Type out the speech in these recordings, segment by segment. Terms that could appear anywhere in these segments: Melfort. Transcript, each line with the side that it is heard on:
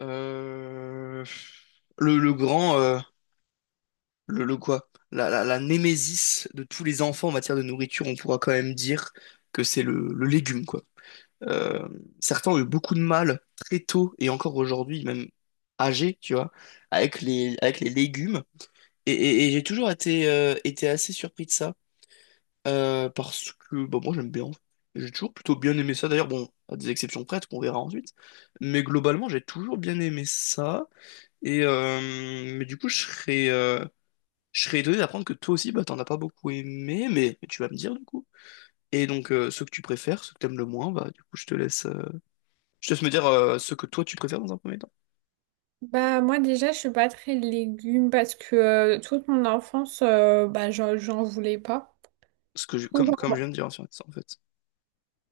left: Euh, le grand, le quoi? La némésis de tous les enfants en matière de nourriture, on pourra quand même dire que c'est le légume, quoi. Euh, Certains ont eu beaucoup de mal très tôt et encore aujourd'hui, même âgés, tu vois, avec avec les légumes. Et j'ai toujours été, été assez surpris de ça, parce que bah, moi j'aime bien en fait. J'ai toujours plutôt bien aimé ça, d'ailleurs, bon, à des exceptions prêtes qu'on verra ensuite. Mais globalement, j'ai toujours bien aimé ça. Et mais du coup, je serais étonné d'apprendre que toi aussi, bah, t'en as pas beaucoup aimé, mais tu vas me dire du coup. Et donc, ceux que tu préfères, ceux que t'aimes le moins, bah, du coup, je te laisse me dire ceux que toi tu préfères dans un premier temps.
right: Bah moi déjà je suis pas très légumes parce que toute mon enfance bah j'en voulais pas. Du coup,
left: Comme, comme je viens de dire en fait en fait.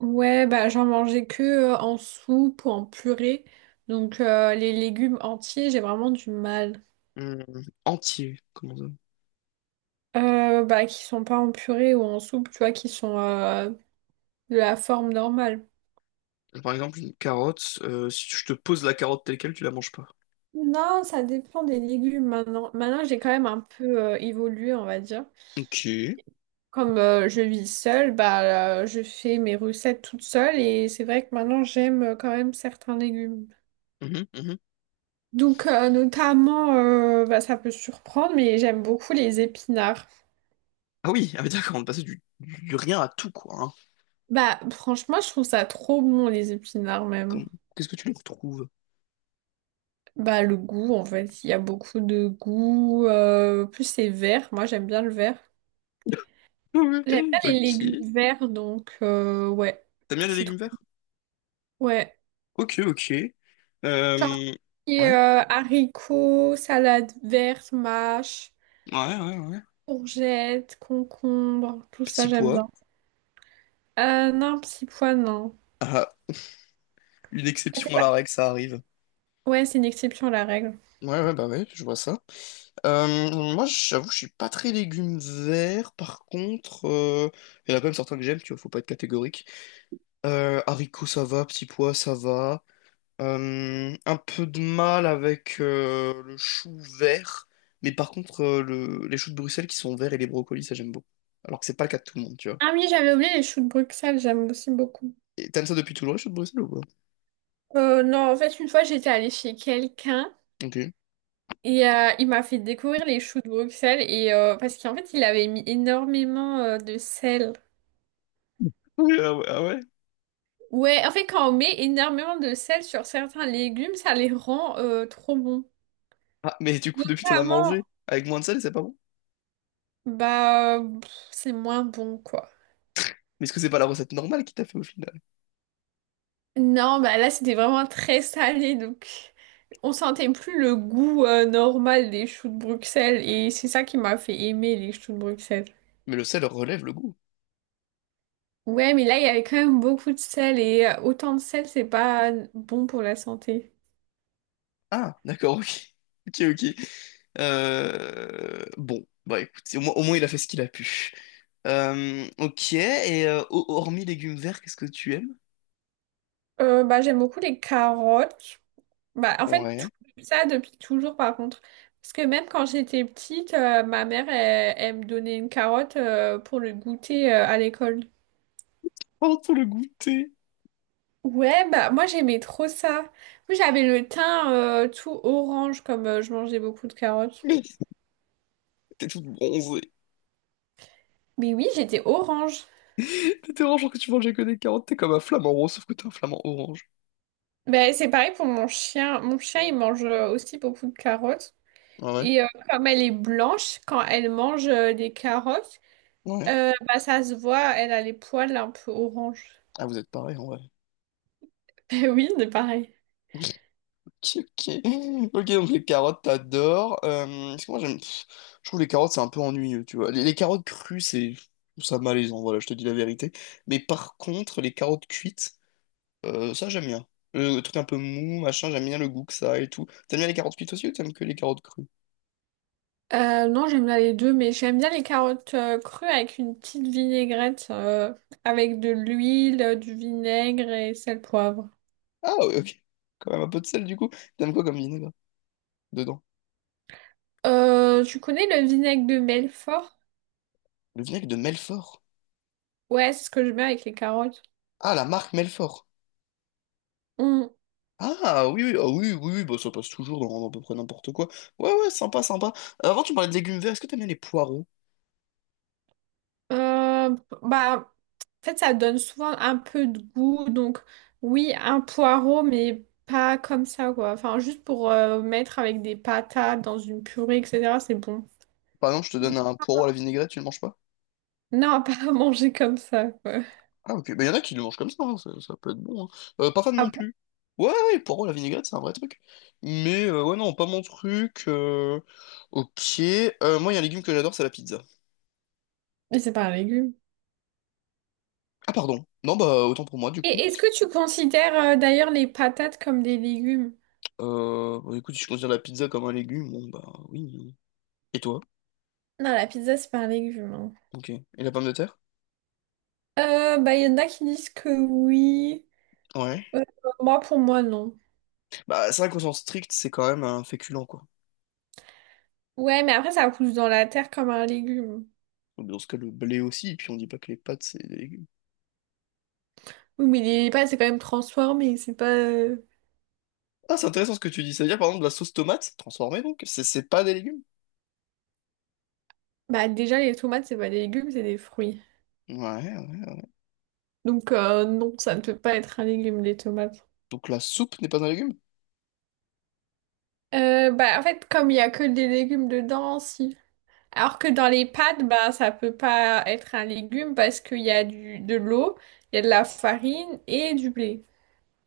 right: ouais bah j'en mangeais que en soupe ou en purée. Donc les légumes entiers j'ai vraiment du mal.
left: Hum, entier, comment ça?
right: Bah qui sont pas en purée ou en soupe tu vois qui sont de la forme normale.
left: Par exemple, une carotte, si je te pose la carotte telle quelle, tu la manges pas.
right: Non, ça dépend des légumes maintenant. Maintenant j'ai quand même un peu évolué, on va dire.
left: Ok.
right: Comme je vis seule, bah, je fais mes recettes toute seule, et c'est vrai que maintenant j'aime quand même certains légumes.
left: Mhm, mhm.
right: Donc notamment, bah, ça peut surprendre, mais j'aime beaucoup les épinards.
left: Ah oui, ah oui, d'accord, on est passé du rien à tout, quoi, hein.
right: Bah franchement, je trouve ça trop bon, les épinards
left: Comme-
right: même.
left: Qu'est-ce que tu lui retrouves?
right: Bah le goût en fait, il y a beaucoup de goût. Plus c'est vert, moi j'aime bien le vert. J'aime bien les
left: Ok.
right: légumes verts, donc ouais,
left: T'aimes bien les
right: c'est trop.
left: légumes verts?
right: Ouais.
left: Ok, ok.
right: Genre,
left: Euh,
right: et,
left: Ouais,
right: haricots, salade verte, mâche.
left: ouais, ouais, ouais.
right: Courgettes, concombres, tout ça
left: Petit
right: j'aime
left: pois.
right: bien. Non, petits pois, non.
left: Ah, une
right: Ah, c'est
left: exception à la
right: pas-
left: règle, ça arrive.
right: ouais, c'est une exception à la règle.
left: Ouais, ouais, bah ouais, je vois ça. Moi, j'avoue, je suis pas très légumes verts, par contre, il y en a quand même certains que j'aime, tu vois, faut pas être catégorique. Haricots, ça va, petits pois, ça va. Un peu de mal avec le chou vert, mais par contre, les choux de Bruxelles qui sont verts et les brocolis, ça j'aime beaucoup. Alors que c'est pas le cas de tout le monde, tu vois.
right: Ah oui, j'avais oublié les choux de Bruxelles, j'aime aussi beaucoup.
left: Et t'aimes ça depuis toujours, les choux de Bruxelles ou pas?
right: Non, en fait, une fois, j'étais allée chez quelqu'un
left: Ok.
right: et il m'a fait découvrir les choux de Bruxelles, et parce qu'en fait, il avait mis énormément de sel.
left: Oui, ah ouais, ah ouais.
right: Ouais, en fait, quand on met énormément de sel sur certains légumes, ça les rend trop bons.
left: Ah, mais du coup, depuis, t'en as
right: Notamment,
left: mangé. Avec moins de sel, c'est pas bon.
right: bah, pff, c'est moins bon, quoi.
left: Mais est-ce que c'est pas la recette normale qui t'a fait au final?
right: Non, bah là c'était vraiment très salé, donc on sentait plus le goût normal des choux de Bruxelles, et c'est ça qui m'a fait aimer les choux de Bruxelles.
left: Mais le sel relève le goût.
right: Ouais, mais là il y avait quand même beaucoup de sel, et autant de sel, c'est pas bon pour la santé.
left: Ah, d'accord, ok. Ok, ok. Bon, bah écoute, au moins, il a fait ce qu'il a pu. Ok, et hormis légumes verts, qu'est-ce que tu aimes?
right: Bah j'aime beaucoup les carottes. Bah en fait
left: Ouais.
right: tout ça depuis toujours, par contre. Parce que même quand j'étais petite, ma mère elle, elle me donnait une carotte pour le goûter à l'école.
left: Oh, pour le goûter!
right: Ouais, bah moi j'aimais trop ça. Moi j'avais le teint tout orange, comme je mangeais beaucoup de carottes.
left: T'es toute bronzée.
right: Mais oui, j'étais orange.
left: T'étais orange genre que tu mangeais que des carottes, t'es comme un flamant rose, sauf que t'es un flamant orange.
right: Bah c'est pareil pour mon chien. Mon chien il mange aussi beaucoup de carottes.
left: Ah ouais.
right: Et comme elle est blanche, quand elle mange des carottes,
left: Ouais.
right: bah ça se voit, elle a les poils un peu orange.
left: Ah, vous êtes pareil en vrai.
right: Eh oui, c'est pareil.
left: Ok, ok, donc les carottes, t'adores. Parce que moi, j'aime, pff, je trouve les carottes, c'est un peu ennuyeux, tu vois. Les carottes crues, c'est, je trouve ça malaisant, voilà, je te dis la vérité. Mais par contre, les carottes cuites, ça, j'aime bien. Le truc un peu mou, machin, j'aime bien le goût que ça a et tout. T'aimes bien les carottes cuites aussi ou t'aimes que les carottes crues?
right: Non, j'aime bien les deux, mais j'aime bien les carottes crues avec une petite vinaigrette, avec de l'huile, du vinaigre et sel poivre.
left: Ah, ouais, ok. Quand même un peu de sel, du coup. T'aimes quoi comme vinaigre dedans?
right: Tu connais le vinaigre de Melfort?
left: Le vinaigre de Melfort.
right: Ouais, c'est ce que je mets avec les carottes.
left: Ah, la marque Melfort.
right: Mm.
left: Ah oui, oui, ah oui, oui, oui, bah, ça passe toujours dans à peu près n'importe quoi. Ouais, ouais, sympa, sympa. Avant, tu me parlais de légumes verts, est-ce que t'aimes bien les poireaux?
right: Euh, Bah, en fait, ça donne souvent un peu de goût. Donc, oui, un poireau, mais pas comme ça, quoi. Enfin, juste pour mettre avec des patates dans une purée, etc. C'est bon.
left: Par exemple, je te donne un poireau à la vinaigrette, tu le manges pas?
right: Non, pas à manger comme ça, quoi.
left: Ah ok, bah, y en a qui le mangent comme ça, hein, ça peut être bon, hein. Pas fan
right: Ah
left: non
right: bon?
left: plus. Ouais, ouais, le poireau à la vinaigrette, c'est un vrai truc. Mais ouais, non, pas mon truc, ok, moi, il y a un légume que j'adore, c'est la pizza.
right: Mais c'est pas un légume.
left: Ah pardon, non, bah autant pour moi du coup.
right: Et est-ce que tu considères d'ailleurs les patates comme des légumes?
left: Bah, écoute, si je considère la pizza comme un légume, bon bah oui, hein. Et toi?
right: Non, la pizza, c'est pas un légume, hein.
left: Ok. Et la pomme de terre?
right: Bah, il y en a qui disent que oui.
left: Ouais.
right: Euh, Moi, pour moi, non.
left: Bah, c'est vrai qu'au sens strict, c'est quand même un féculent, quoi.
right: Ouais, mais après, ça pousse dans la terre comme un légume.
left: Donc, dans ce cas, le blé aussi, et puis on dit pas que les pâtes, c'est des légumes.
right: Oui, mais les pâtes, c'est quand même transformé. C'est pas.
left: Ah, c'est intéressant ce que tu dis. Ça veut dire, par exemple, la sauce tomate, transformée, donc, c'est pas des légumes?
right: Bah, déjà, les tomates, c'est pas des légumes, c'est des fruits.
left: Ouais, ouais.
right: Donc, non, ça ne peut pas être un légume, les tomates.
left: Donc la soupe n'est pas un légume?
right: Bah, en fait, comme il y a que des légumes dedans, si. Alors que dans les pâtes, bah, ça peut pas être un légume, parce qu'il y a de l'eau, il y a de la farine et du blé.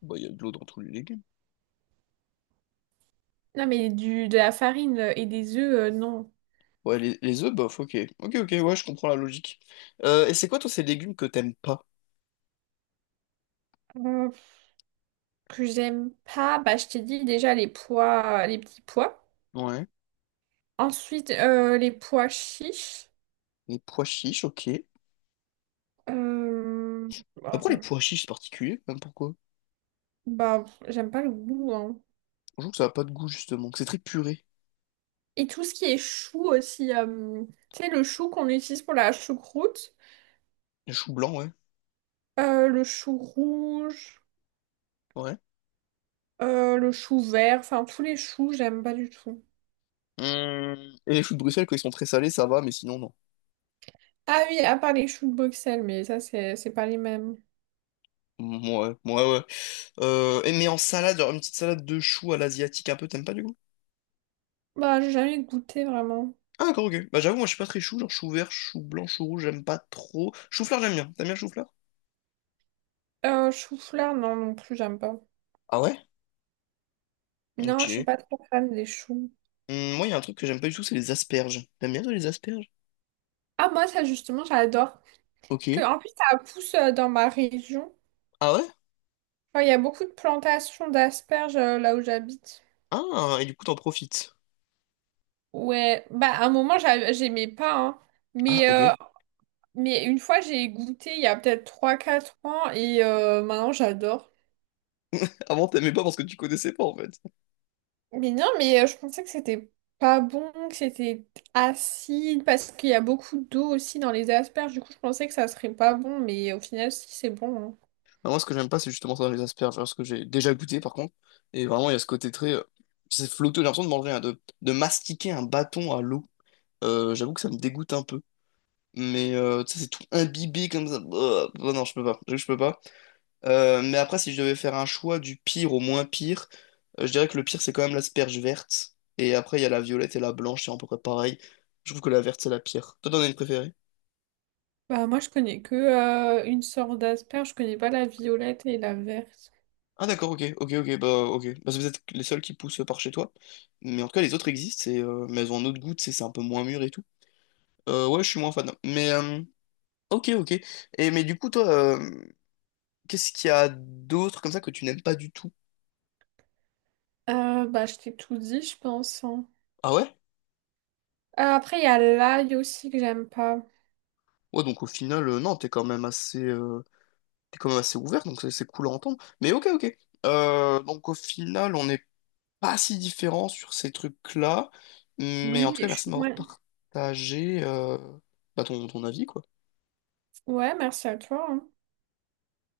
left: Bah, il y a de l'eau dans tous les légumes.
right: Non, mais de la farine et des œufs, non.
left: Ouais, les œufs, bof, ok. Ok, ok, ouais, je comprends la logique. Et c'est quoi, toi, ces légumes que t'aimes pas?
right: Que j'aime pas, bah, je t'ai dit déjà les pois, les petits pois.
left: Ouais.
right: Ensuite, les pois chiches.
left: Les pois chiches, ok.
right: Euh, bah,
left: Après, les pois chiches, c'est particulier, même pourquoi?
right: bah, j'aime pas le goût, hein.
left: Je trouve que ça a pas de goût, justement, que c'est très puré.
right: Et tout ce qui est chou aussi. Tu sais, le chou qu'on utilise pour la choucroute,
left: Les choux blancs, ouais.
right: le chou rouge,
left: Ouais.
right: le chou vert, enfin tous les choux, j'aime pas du tout.
left: Hum, et les choux de Bruxelles, quand ils sont très salés, ça va, mais sinon, non.
right: Ah oui, à part les choux de Bruxelles, mais ça, c'est pas les mêmes.
left: Ouais, ouais, ouais. Et mais en salade, genre une petite salade de choux à l'asiatique un peu, t'aimes pas du coup?
right: Bah, j'ai jamais goûté vraiment.
left: Ah, d'accord, ok. Bah j'avoue, moi je suis pas très chou, genre chou vert, chou blanc, chou rouge, j'aime pas trop. Chou-fleur, j'aime bien. T'aimes bien le chou-fleur?
right: Chou-fleur, non, non plus, j'aime pas.
left: Ah ouais?
right: Non, je suis
left: Ok.
right: pas trop fan des choux.
left: Moi, il y a un truc que j'aime pas du tout, c'est les asperges. T'aimes bien toi, les asperges?
right: Ah, moi, ça, justement, j'adore.
left: Ok.
right: Parce que, en plus, ça pousse dans ma région.
left: Ah ouais?
right: Enfin, il y a beaucoup de plantations d'asperges là où j'habite.
left: Ah, et du coup, t'en profites.
right: Ouais, bah, à un moment, j'aimais pas, hein.
left: Ah,
right: Mais,
left: ok.
right: euh, mais une fois, j'ai goûté il y a peut-être 3, 4 ans, et maintenant, j'adore.
left: Avant, t'aimais pas parce que tu connaissais pas, en fait.
right: Mais non, mais je pensais que c'était pas bon, que c'était acide, parce qu'il y a beaucoup d'eau aussi dans les asperges. Du coup, je pensais que ça serait pas bon, mais au final, si, c'est bon, hein.
left: Ah, moi, ce que j'aime pas, c'est justement ça, les asperges. Parce que j'ai déjà goûté, par contre. Et vraiment, il y a ce côté très… c'est flotteux, j'ai l'impression de manger, de mastiquer un bâton à l'eau. J'avoue que ça me dégoûte un peu. Mais tu sais, c'est tout imbibé comme ça. Bah, bah non, je peux pas. J'avoue que je peux pas. Mais après, si je devais faire un choix du pire au moins pire, je dirais que le pire, c'est quand même l'asperge verte. Et après, il y a la violette et la blanche, c'est à peu près pareil. Je trouve que la verte, c'est la pire. Toi, t'en as une préférée?
right: Bah, moi, je connais que une sorte d'asperge. Je connais pas la violette et la verte.
left: Ah d'accord, ok, ok, ok. Bah, c'est peut-être les seuls qui poussent par chez toi. Mais en tout cas, les autres existent, et, mais elles ont un autre goût, tu sais, c'est un peu moins mûr et tout. Ouais, je suis moins fan. Mais ok, ok. Et mais du coup, toi, euh, Qu'est-ce qu'il y a d'autre comme ça que tu n'aimes pas du tout?
right: Bah, je t'ai tout dit, je pense, hein.
left: Ah ouais?
right: Après, il y a l'ail aussi que j'aime pas.
left: Ouais, donc au final, non, t'es quand même assez ouvert, donc c'est cool à entendre. Mais ok, ok. Donc au final, on n'est pas si différents sur ces trucs-là. Mais en
right: Oui,
left: tout cas, merci de m'avoir
right: ouais.
left: partagé bah, ton avis, quoi.
right: Ouais, merci à toi, hein.